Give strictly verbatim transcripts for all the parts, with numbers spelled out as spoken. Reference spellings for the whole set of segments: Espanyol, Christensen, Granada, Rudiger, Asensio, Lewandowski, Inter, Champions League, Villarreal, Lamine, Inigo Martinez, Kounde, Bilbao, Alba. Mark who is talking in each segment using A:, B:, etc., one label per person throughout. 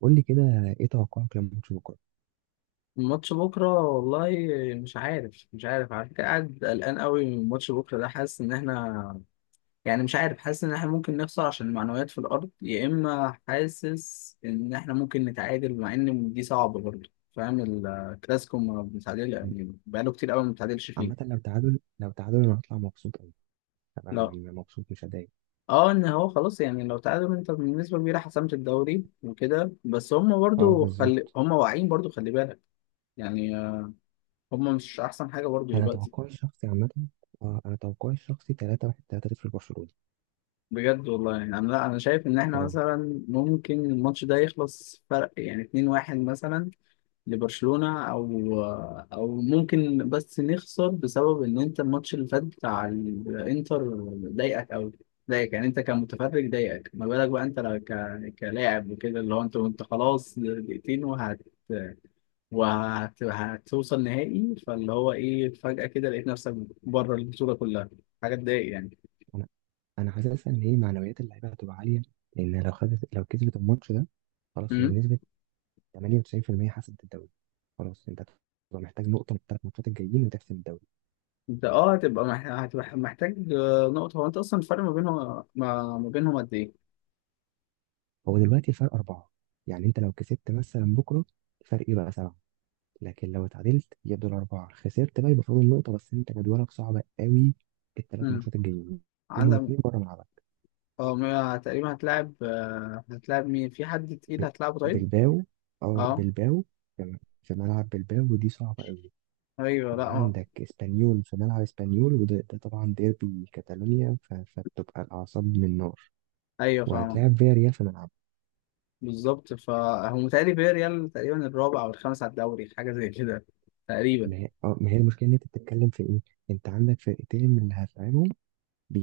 A: قول لي كده، ايه توقعك لماتش بكره؟
B: الماتش بكرة والله. مش عارف مش عارف على فكرة، قاعد قلقان قوي من ماتش بكرة ده. حاسس إن إحنا، يعني مش عارف، حاسس إن إحنا ممكن نخسر عشان المعنويات في الأرض، يا إما حاسس إن إحنا ممكن نتعادل، مع إن دي صعبة برضه. فاهم؟ الكلاسيكو ما بنتعادل
A: عم-
B: يعني، بقاله كتير قوي ما بنتعادلش
A: عامه،
B: فيه.
A: لو تعادل لو تعادل انا هطلع مبسوط قوي. انا
B: لا.
A: يعني مبسوط مش هضايق.
B: اه، ان هو خلاص يعني لو تعادل انت بالنسبه كبيره، حسمت الدوري وكده، بس هم
A: اه،
B: برضو خلي
A: بالظبط.
B: هم واعيين، برضو خلي بالك. يعني هم مش احسن حاجه برضو
A: انا
B: دلوقتي.
A: توقعي الشخصي عامه. اه، انا توقعي الشخصي تلاتة واحد تلاتة صفر لبرشلونه.
B: بجد والله. يعني انا، لا، انا شايف ان احنا
A: اه،
B: مثلا ممكن الماتش ده يخلص فرق يعني اتنين واحد مثلا، لبرشلونة. او او ممكن بس نخسر، بسبب ان انت الماتش اللي فات بتاع الانتر ضايقك قوي. ضايقك يعني، انت كمتفرج ضايقك، ما بالك بقى انت لو ك... كلاعب وكده. اللي هو انت وانت خلاص دقيقتين وهت وهت... هتوصل نهائي، فاللي هو ايه، فجأة كده لقيت نفسك بره البطولة كلها. حاجة تضايق.
A: انا انا حاسس ان هي معنويات اللعيبه هتبقى عاليه، لان لو خدت لو كسبت الماتش ده خلاص. هي
B: يعني
A: بنسبه تمانية وتسعين بالمية حسمت الدوري. خلاص انت هتبقى محتاج نقطه من الثلاث ماتشات الجايين وتحسم الدوري.
B: انت اه هتبقى مح- هتبقى محتاج آه، نقطة. هو انت اصلا الفرق ما بينهم، ما ما بينهم قد ايه؟
A: هو دلوقتي الفرق اربعه، يعني انت لو كسبت مثلا بكره الفرق يبقى سبعه. لكن لو اتعادلت يفضل أربعة. خسرت بقى يبقى فاضل نقطة بس. أنت جدولك صعب قوي، الثلاث
B: امم.
A: ماتشات الجايين منهم
B: عندك.
A: اتنين بره ملعبك.
B: اه، ما- تقريبا هتلاعب، آه، هتلاعب مين؟ في حد تقيل
A: ب-
B: هتلاعبه طيب؟
A: بلباو، اه
B: اه.
A: بلباو. في في ملعب بلباو ودي صعبة قوي.
B: ايوه. لا. اه.
A: وعندك اسبانيول في ملعب اسبانيول، وده ده طبعا ديربي كاتالونيا، ف- فبتبقى الأعصاب من نار.
B: ايوه، فاهم.
A: وهتلاعب فياريال في ملعب.
B: بالظبط. فهو متهيألي فياريال تقريبا الرابع او الخامس على الدوري، حاجة زي كده تقريبا.
A: ما هي اه ما هي المشكلة إن أنت بتتكلم في إيه؟ أنت عندك فرقتين من اللي هتلعبهم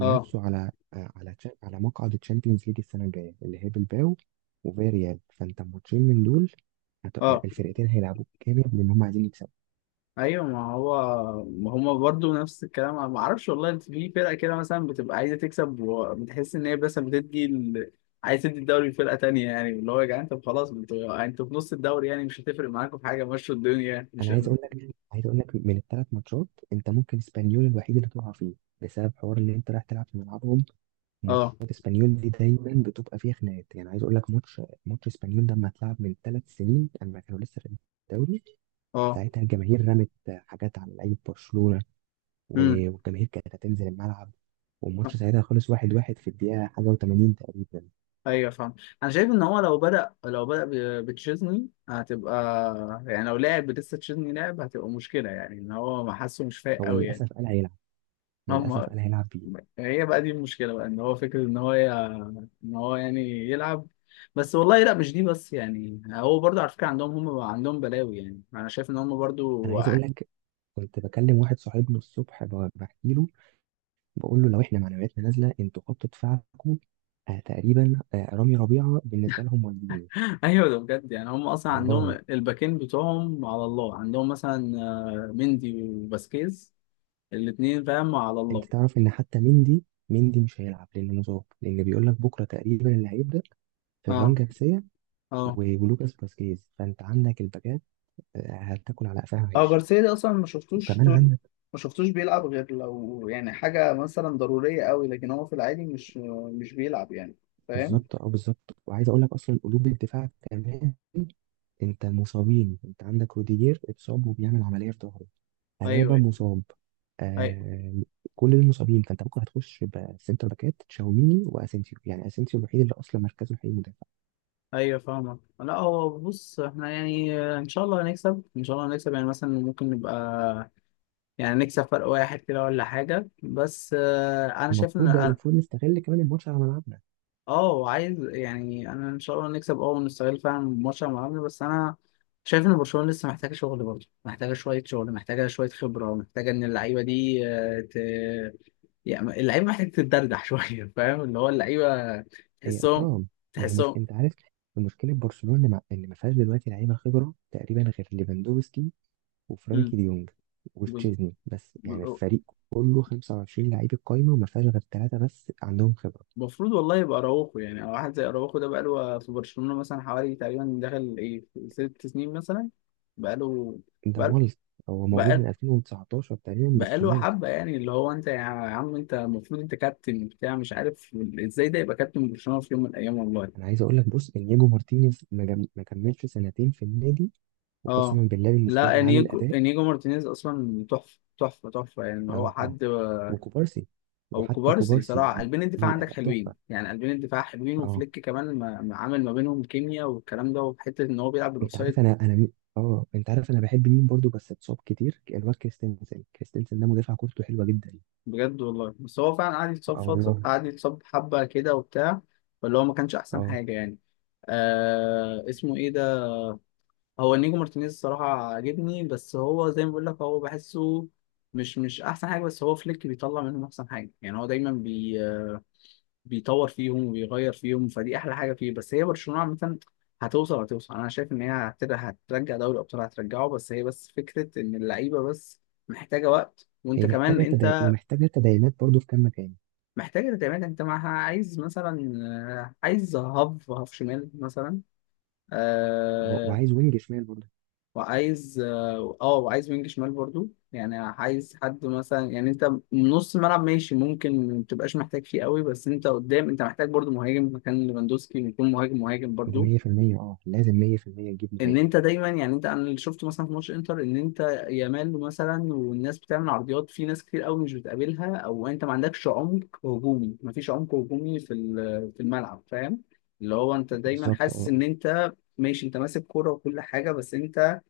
B: اه.
A: على آه، على تشا- على مقعد الشامبيونز ليج السنه الجايه، اللي هي بالباو وفياريال، فانت ماتشين من دول. هت- آه،
B: اه.
A: الفرقتين هيلعبوا جامد لان هم عايزين يكسبوا.
B: ايوه، ما هو، ما هما برضو نفس الكلام. ما اعرفش والله، انت في فرقه كده مثلا بتبقى عايزه تكسب، وبتحس ان هي بس بتدي ال... عايز تدي الدوري لفرقه تانية. يعني اللي هو، يا جدعان، طب خلاص، انتوا انتوا في نص الدوري، يعني مش هتفرق معاكم في حاجه، مشوا الدنيا يعني. مش.
A: انا عايز اقول لك، عايز اقول لك من الثلاث ماتشات انت ممكن اسبانيول الوحيد اللي تقع فيه، بسبب حوار ان انت رايح تلعب في ملعبهم.
B: اه.
A: وماتشات اسبانيول دي دايما بتبقى فيها خناقات. يعني عايز اقول لك، ماتش ماتش اسبانيول ده لما اتلعب من ثلاث سنين، اما كانوا لسه في الدوري،
B: اه.
A: ساعتها الجماهير رمت حاجات على لعيبه برشلونه،
B: امم.
A: و- والجماهير كانت هتنزل الملعب، والماتش ساعتها خلص واحد واحد في الدقيقة حاجة وتمانين تقريبا.
B: ايوه، فاهم. انا شايف ان هو لو بدأ لو بدأ ب- بتشيزني هتبقى، يعني لو لعب لسه تشيزني لعب هتبقى مشكله، يعني ان هو ما حاسه مش فايق
A: هو
B: قوي يعني.
A: للأسف قال هيلعب. للأسف
B: هم
A: قال هيلعب بيه.
B: هي بقى دي المشكلة بقى، ان هو فكرة ان هو ي... ان هو يعني يلعب. بس والله لا، مش دي بس يعني. هو برضه على فكرة عندهم، هم عندهم بلاوي، يعني انا شايف ان هم برضه.
A: أنا عايز أقول لك، كنت بكلم واحد صاحبنا الصبح، ب- بحكي له، بقول له لو إحنا معنوياتنا نازلة أنتوا خط دفاعكم آه، تقريبا آه، رامي ربيعة بالنسبة لهم والدين
B: ايوه ده بجد. يعني هم اصلا عندهم
A: والله.
B: الباكين بتوعهم على الله، عندهم مثلا آه، مندي وباسكيز، الاتنين فاهم على
A: أنت
B: الله.
A: تعرف إن حتى مندي، مندي مش هيلعب لأنه مصاب، لأن بيقول لك بكرة تقريبا اللي هيبدأ فران
B: اه.
A: جارسيا
B: اه.
A: و- ولوكاس فاسكيز. فأنت عندك الباكات آه، هتاكل على قفاها
B: اه،
A: عيش.
B: جارسيا ده اصلا ما شفتوش طول.
A: وكمان
B: ما شفتوش بيلعب غير لو يعني حاجة مثلا ضرورية قوي، لكن هو في العادي مش مش بيلعب يعني. فاهم؟
A: بالظبط، اه بالظبط، وعايز اقول لك اصلا قلوب الدفاع كمان، انت المصابين، انت عندك روديجير اتصاب وبيعمل عمليه في ظهره، الابا
B: ايوه.
A: مصاب،
B: أيوة.
A: آه. كل دول مصابين، فانت ممكن هتخش بسنتر باكات تشاوميني واسينسيو، يعني اسينسيو الوحيد اللي اصلا مركزه الحقيقي مدافع.
B: ايوه فاهمك. لا هو بص، احنا يعني ان شاء الله هنكسب. ان شاء الله هنكسب يعني، مثلا ممكن نبقى يعني نكسب فرق واحد كده ولا حاجه، بس آه، انا شايف ان
A: المفروض، ده
B: أنا-
A: المفروض نستغل كمان الماتش على ملعبنا.
B: اه عايز، يعني انا ان شاء الله نكسب، اه، ونستغل فعلا ماتش مع بعض. بس انا شايف ان برشلونه لسه محتاجه شغل برضه، محتاجه شويه شغل، محتاجه شويه خبره، محتاجه ان اللعيبه دي آه، ت... يعني اللعيبه محتاجه تتدردح شويه، فاهم؟ اللي هو اللعيبه
A: هي
B: تحسهم.
A: اه، ما هي مش
B: تحسهم.
A: انت عارف المشكله في برشلونه، مع- ان ما فيهاش دلوقتي لعيبه خبره تقريبا غير ليفاندوفسكي وفرانكي ديونج وتشيزني. بس يعني
B: مم.
A: الفريق كله خمسة وعشرين لعيب القايمة وما فيهاش غير ثلاثة بس عندهم خبرة.
B: المفروض والله يبقى اراوخو، يعني او واحد زي اراوخو ده بقاله في برشلونة مثلا حوالي تقريبا دخل ايه في ست سنين مثلا. بقاله
A: ده
B: بقاله
A: مالت، هو موجود من
B: بقاله,
A: ألفين وتسعتاشر تقريبا بس
B: بقاله حبة،
A: مالت.
B: يعني اللي هو انت يا عم، انت المفروض انت كابتن بتاع مش عارف ازاي ده يبقى كابتن برشلونة في يوم من الايام، والله.
A: انا عايز اقول لك بص، انياجو مارتينيز ما جم- ما كملش سنتين في النادي،
B: اه،
A: وقسما بالله بالنسبة
B: لا،
A: لي عامل
B: انيجو
A: اداء.
B: انيجو مارتينيز اصلا تحفة، تحفة، تحفة، يعني هو
A: اه،
B: حد.
A: وكوبارسي،
B: او
A: وحتى
B: كوبارسي
A: كوبارسي
B: صراحة، قلبين الدفاع
A: عامل
B: عندك
A: اداء
B: حلوين
A: تحفة.
B: يعني، قلبين الدفاع حلوين.
A: اه،
B: وفليك كمان ما ما عامل ما بينهم كيمياء والكلام ده، وحتة ان هو بيلعب
A: انت عارف
B: بالاوفسايد.
A: انا انا مين- اه، انت عارف انا بحب مين برضو بس اتصاب كتير، الواد كريستنسن. كريستنسن ده مدافع كورته حلوة جدا.
B: بجد والله. بس هو فعلا قعد يتصاب
A: اه
B: فترة،
A: والله.
B: قعد يتصاب حبة كده وبتاع، فاللي هو ما كانش أحسن
A: اه،
B: حاجة يعني. آه اسمه إيه ده، هو نيجو مارتينيز الصراحة عاجبني، بس هو زي ما بقول لك، هو بحسه مش مش أحسن حاجة، بس هو فليك بيطلع منهم أحسن حاجة. يعني هو دايما بي آه، بيطور فيهم وبيغير فيهم، فدي أحلى حاجة فيه. بس هي برشلونة عامة هتوصل. هتوصل. أنا شايف إن هي هتر- هترجع دوري الأبطال، هترجعه. بس هي بس فكرة إن اللعيبة بس محتاجة وقت. وأنت
A: هي
B: كمان
A: محتاجة تدعي
B: أنت
A: ومحتاجة تدعيمات برضه في كام مكان.
B: محتاجة تعمل انت معها، عايز مثلا آه، عايز هاف هاف شمال مثلا.
A: اه،
B: آه
A: وعايز وينج شمال برضه.
B: وعايز اه آه، وعايز وينج شمال برضو. يعني عايز حد مثلا، يعني انت نص ملعب ماشي، ممكن ما تبقاش محتاج فيه قوي، بس انت قدام انت محتاج برضو مهاجم، مكان ليفاندوسكي يكون مهاجم، مهاجم
A: دي
B: برضو.
A: مية بالمية. اه لازم مية بالمية تجيب
B: ان
A: مهاجم.
B: انت دايما يعني، انت انا اللي شفته مثلا في ماتش انتر، ان انت يامال مثلا والناس بتعمل عرضيات، في ناس كتير قوي مش بتقابلها، او انت ما عندكش عمق هجومي، ما فيش عمق هجومي في ال- في الملعب، فاهم؟ اللي هو انت دايما
A: بالظبط،
B: حاسس
A: اه،
B: ان انت ماشي، انت ماسك كرة وكل حاجة، بس انت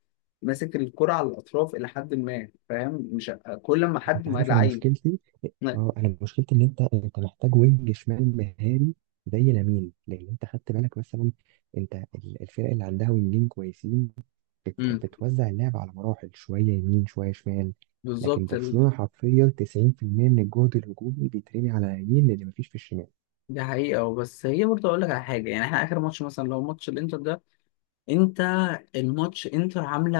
B: ماسك الكرة على الاطراف الى حد ما، فاهم؟ مش كل ما
A: انت
B: حد ما
A: عارف انا
B: لعيب.
A: مشكلتي. اه، انا مشكلتي ان انت، انت محتاج وينج شمال مهاري زي لامين. لان انت خدت بالك مثلا انت ال- الفرق اللي عندها وينجين كويسين بت...
B: امم
A: بتوزع اللعب على مراحل، شوية يمين شوية شمال. لكن
B: بالظبط. ال-
A: برشلونة حرفيا تسعين بالمية من الجهد الهجومي بيترمي على اليمين، اللي مفيش في الشمال.
B: دي حقيقة. بس هي برضه أقول لك على حاجة، يعني إحنا آخر ماتش مثلا لو ماتش الإنتر ده، أنت، لا الماتش انتر عامله.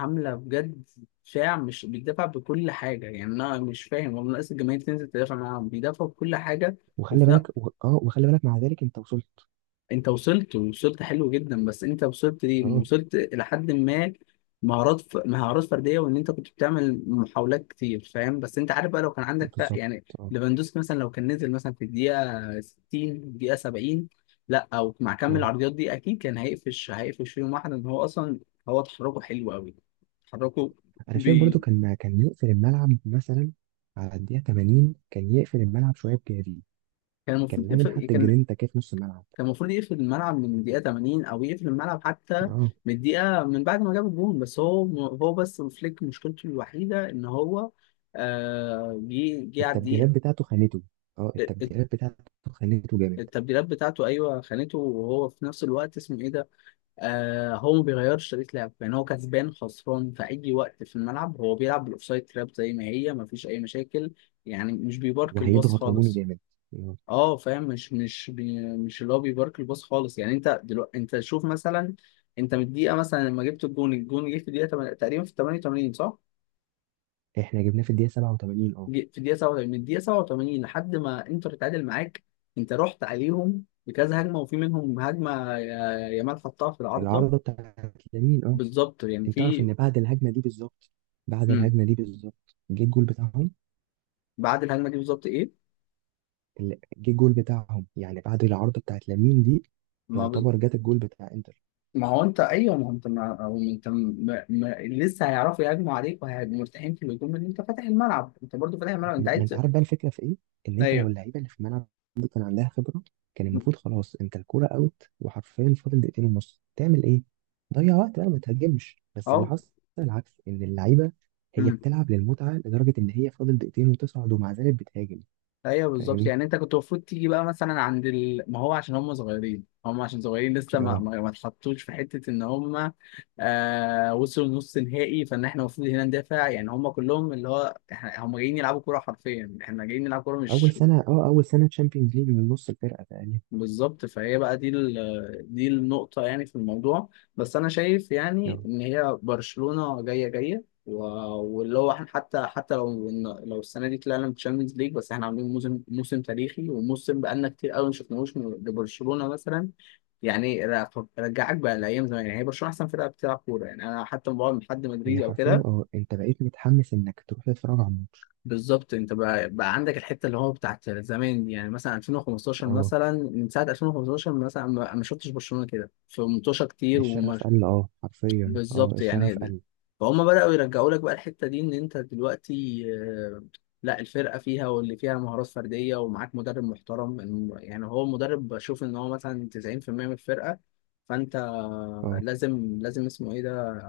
B: عامله بجد، شاع مش بيدافع بكل حاجه، يعني انا مش فاهم والله، ناقص الجماهير تنزل تدافع معاهم، بيدافعوا بكل حاجه.
A: وخلي
B: وفي ن-
A: بالك و... اه وخلي بالك مع ذلك انت وصلت.
B: انت وصلت، ووصلت حلو جدا، بس انت وصلت ليه،
A: اه
B: وصلت الى حد ما مهارات ف... مهارات فرديه، وان انت كنت بتعمل محاولات كتير، فاهم؟ بس انت عارف بقى، لو كان عندك ف...
A: بالظبط.
B: يعني
A: اه،
B: ليفاندوسكي مثلا لو كان نزل مثلا في الدقيقه ستين، الدقيقه سبعين، لا او مع كم
A: اه،
B: العرضيات دي اكيد كان هيقفش هيقفش فيهم واحد، ان هو اصلا هو تحركه حلو قوي، تحركه
A: انا شايف برضو
B: بي...
A: كان كان يقفل الملعب مثلا على الدقيقه تمانين. كان يقفل الملعب شويه بجافي،
B: كان
A: كان
B: المفروض يف-
A: لازم حتى
B: كان
A: جرينتا كده في نص الملعب.
B: كان المفروض يقفل الملعب من الدقيقة ثمانين، أو يقفل الملعب حتى
A: اه،
B: من الدقيقة من بعد ما جاب الجون. بس هو هو بس فليك مشكلته الوحيدة إن هو آه، جه جه على الدقيقة.
A: التبديلات بتاعته خانته. اه،
B: آه، آه،
A: التبديلات بتاعته خانته جامد.
B: التبديلات بتاعته، أيوه، خانته، وهو في نفس الوقت اسمه إيه ده، آه هو ما بيغيرش طريقة لعب. يعني هو كسبان خسران في أي وقت في الملعب، هو بيلعب بالأوفسايد تراب زي ما هي، ما فيش أي مشاكل يعني، مش بيبارك الباص
A: وهيضغط هجومي
B: خالص.
A: جامد، آه.
B: اه، فاهم. مش مش بي مش اللي هو بيبارك الباص خالص، يعني انت دلوقتي، انت شوف مثلا، انت من الدقيقه مثلا لما جبت الجون الجون جه في الدقيقه تمن- تقريبا في ثمانية وثمانين صح؟
A: احنا جبناه في الدقيقه سبعة وتمانين، اه،
B: جه في الدقيقه سبعة وتمانين، من الدقيقه سبعة وتمانين لحد ما انتر اتعادل معاك، انت رحت عليهم بكذا هجمه، وفي منهم هجمه يا- يامال حطها في العارضه.
A: العارضه بتاعت لامين، اه.
B: بالظبط. يعني
A: انت تعرف
B: في،
A: ان بعد الهجمه دي بالظبط، بعد
B: امم
A: الهجمه دي بالظبط جه الجول بتاعهم.
B: بعد الهجمه دي بالظبط ايه؟
A: ال- جه الجول بتاعهم، يعني بعد العارضه بتاعت لامين دي
B: ما بز...
A: يعتبر جت الجول بتاع انتر.
B: ما هو انت، ايوه، ما هو انت ما هو انت ما... ما... لسه هيعرفوا يهاجموا عليك، وهيبقوا مرتاحين في الهجوم ان انت فاتح الملعب. انت برضو فاتح الملعب، انت
A: ما ما
B: عايز.
A: انت عارف بقى الفكره في ايه. ان انت لو
B: ايوه.
A: اللعيبه اللي في الملعب دي كان عندها خبره، كان المفروض خلاص انت الكوره اوت وحرفيا فاضل دقيقتين ونص، تعمل ايه؟ ضيع وقت بقى ما تهاجمش. بس اللي
B: اه.
A: حصل العكس، ان اللعيبه هي
B: امم.
A: بتلعب للمتعه، لدرجه ان هي فاضل دقيقتين وتصعد ومع ذلك بتهاجم.
B: ايوه بالظبط.
A: فاهمني؟
B: يعني انت كنت المفروض تيجي بقى مثلا عند ال... ما هو عشان هم صغيرين، هم عشان صغيرين لسه ما
A: اه،
B: ما ما اتحطوش في حته ان هم آه وصلوا نص نهائي. فان احنا المفروض هنا ندافع، يعني هم كلهم اللي هو احنا، هم جايين يلعبوا كوره حرفيا، احنا جايين نلعب كوره
A: اول
B: مش.
A: سنه اه اول سنه تشامبيونز ليج من نص الفرقه تقريبا.
B: بالظبط. فهي بقى دي ال- دي النقطة يعني في الموضوع. بس أنا شايف يعني
A: اه،
B: إن هي برشلونة جاية. جاية و- واللي هو احنا، حتى حتى لو لو السنة دي طلعنا من تشامبيونز ليج، بس احنا عاملين موسم، موسم تاريخي، وموسم بقالنا كتير قوي ما شفناهوش من- لبرشلونة مثلا. يعني ر- رجعك بقى لأيام زمان. يعني هي برشلونة أحسن فرقة بتلعب كورة. يعني أنا حتى لما بقعد مع حد
A: هي
B: مدريدي أو
A: حرفيا،
B: كده،
A: اه انت بقيت متحمس انك تروح تتفرج على الماتش.
B: بالظبط. انت بقى, بقى عندك الحته اللي هو بتاعت زمان، يعني مثلا ألفين وخمستاشر.
A: اه
B: مثلا من ساعه ألفين وخمستاشر مثلا ما ما شفتش برشلونه كده في منتوشه كتير، وما.
A: الشغف قل، اه حرفيا، اه
B: بالظبط
A: الشغف
B: يعني.
A: قل.
B: فهم بداوا يرجعوا لك بقى الحته دي، ان انت دلوقتي آه، لا، الفرقه فيها، واللي فيها مهارات فرديه، ومعاك مدرب محترم. الم- يعني هو المدرب بشوف ان هو مثلا تسعين في المية من الفرقه، فانت
A: اه،
B: لازم لازم اسمه ايه ده،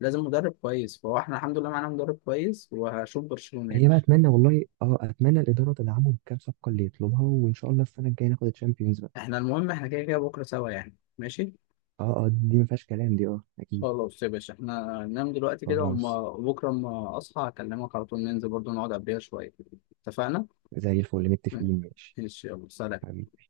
B: لازم مدرب كويس. فهو احنا الحمد لله معانا مدرب كويس، وهشوف برشلونه يعني.
A: هي بقى، اتمنى والله، اه اتمنى الاداره تدعمهم بكام صفقه اللي يطلبها، وان شاء الله السنه الجايه ناخد الشامبيونز بقى.
B: احنا المهم احنا كده كده بكرة سوا يعني، ماشي.
A: اه، اه، دي ما فيهاش كلام، دي اه اكيد.
B: خلاص يا باشا، احنا ننام دلوقتي كده،
A: خلاص.
B: وما بكرة اما اصحى اكلمك على طول. ننزل برضو نقعد قبلها شوية. اتفقنا؟
A: زي الفل، متفقين. ماشي
B: ماشي يلا سلام.
A: حبيبي.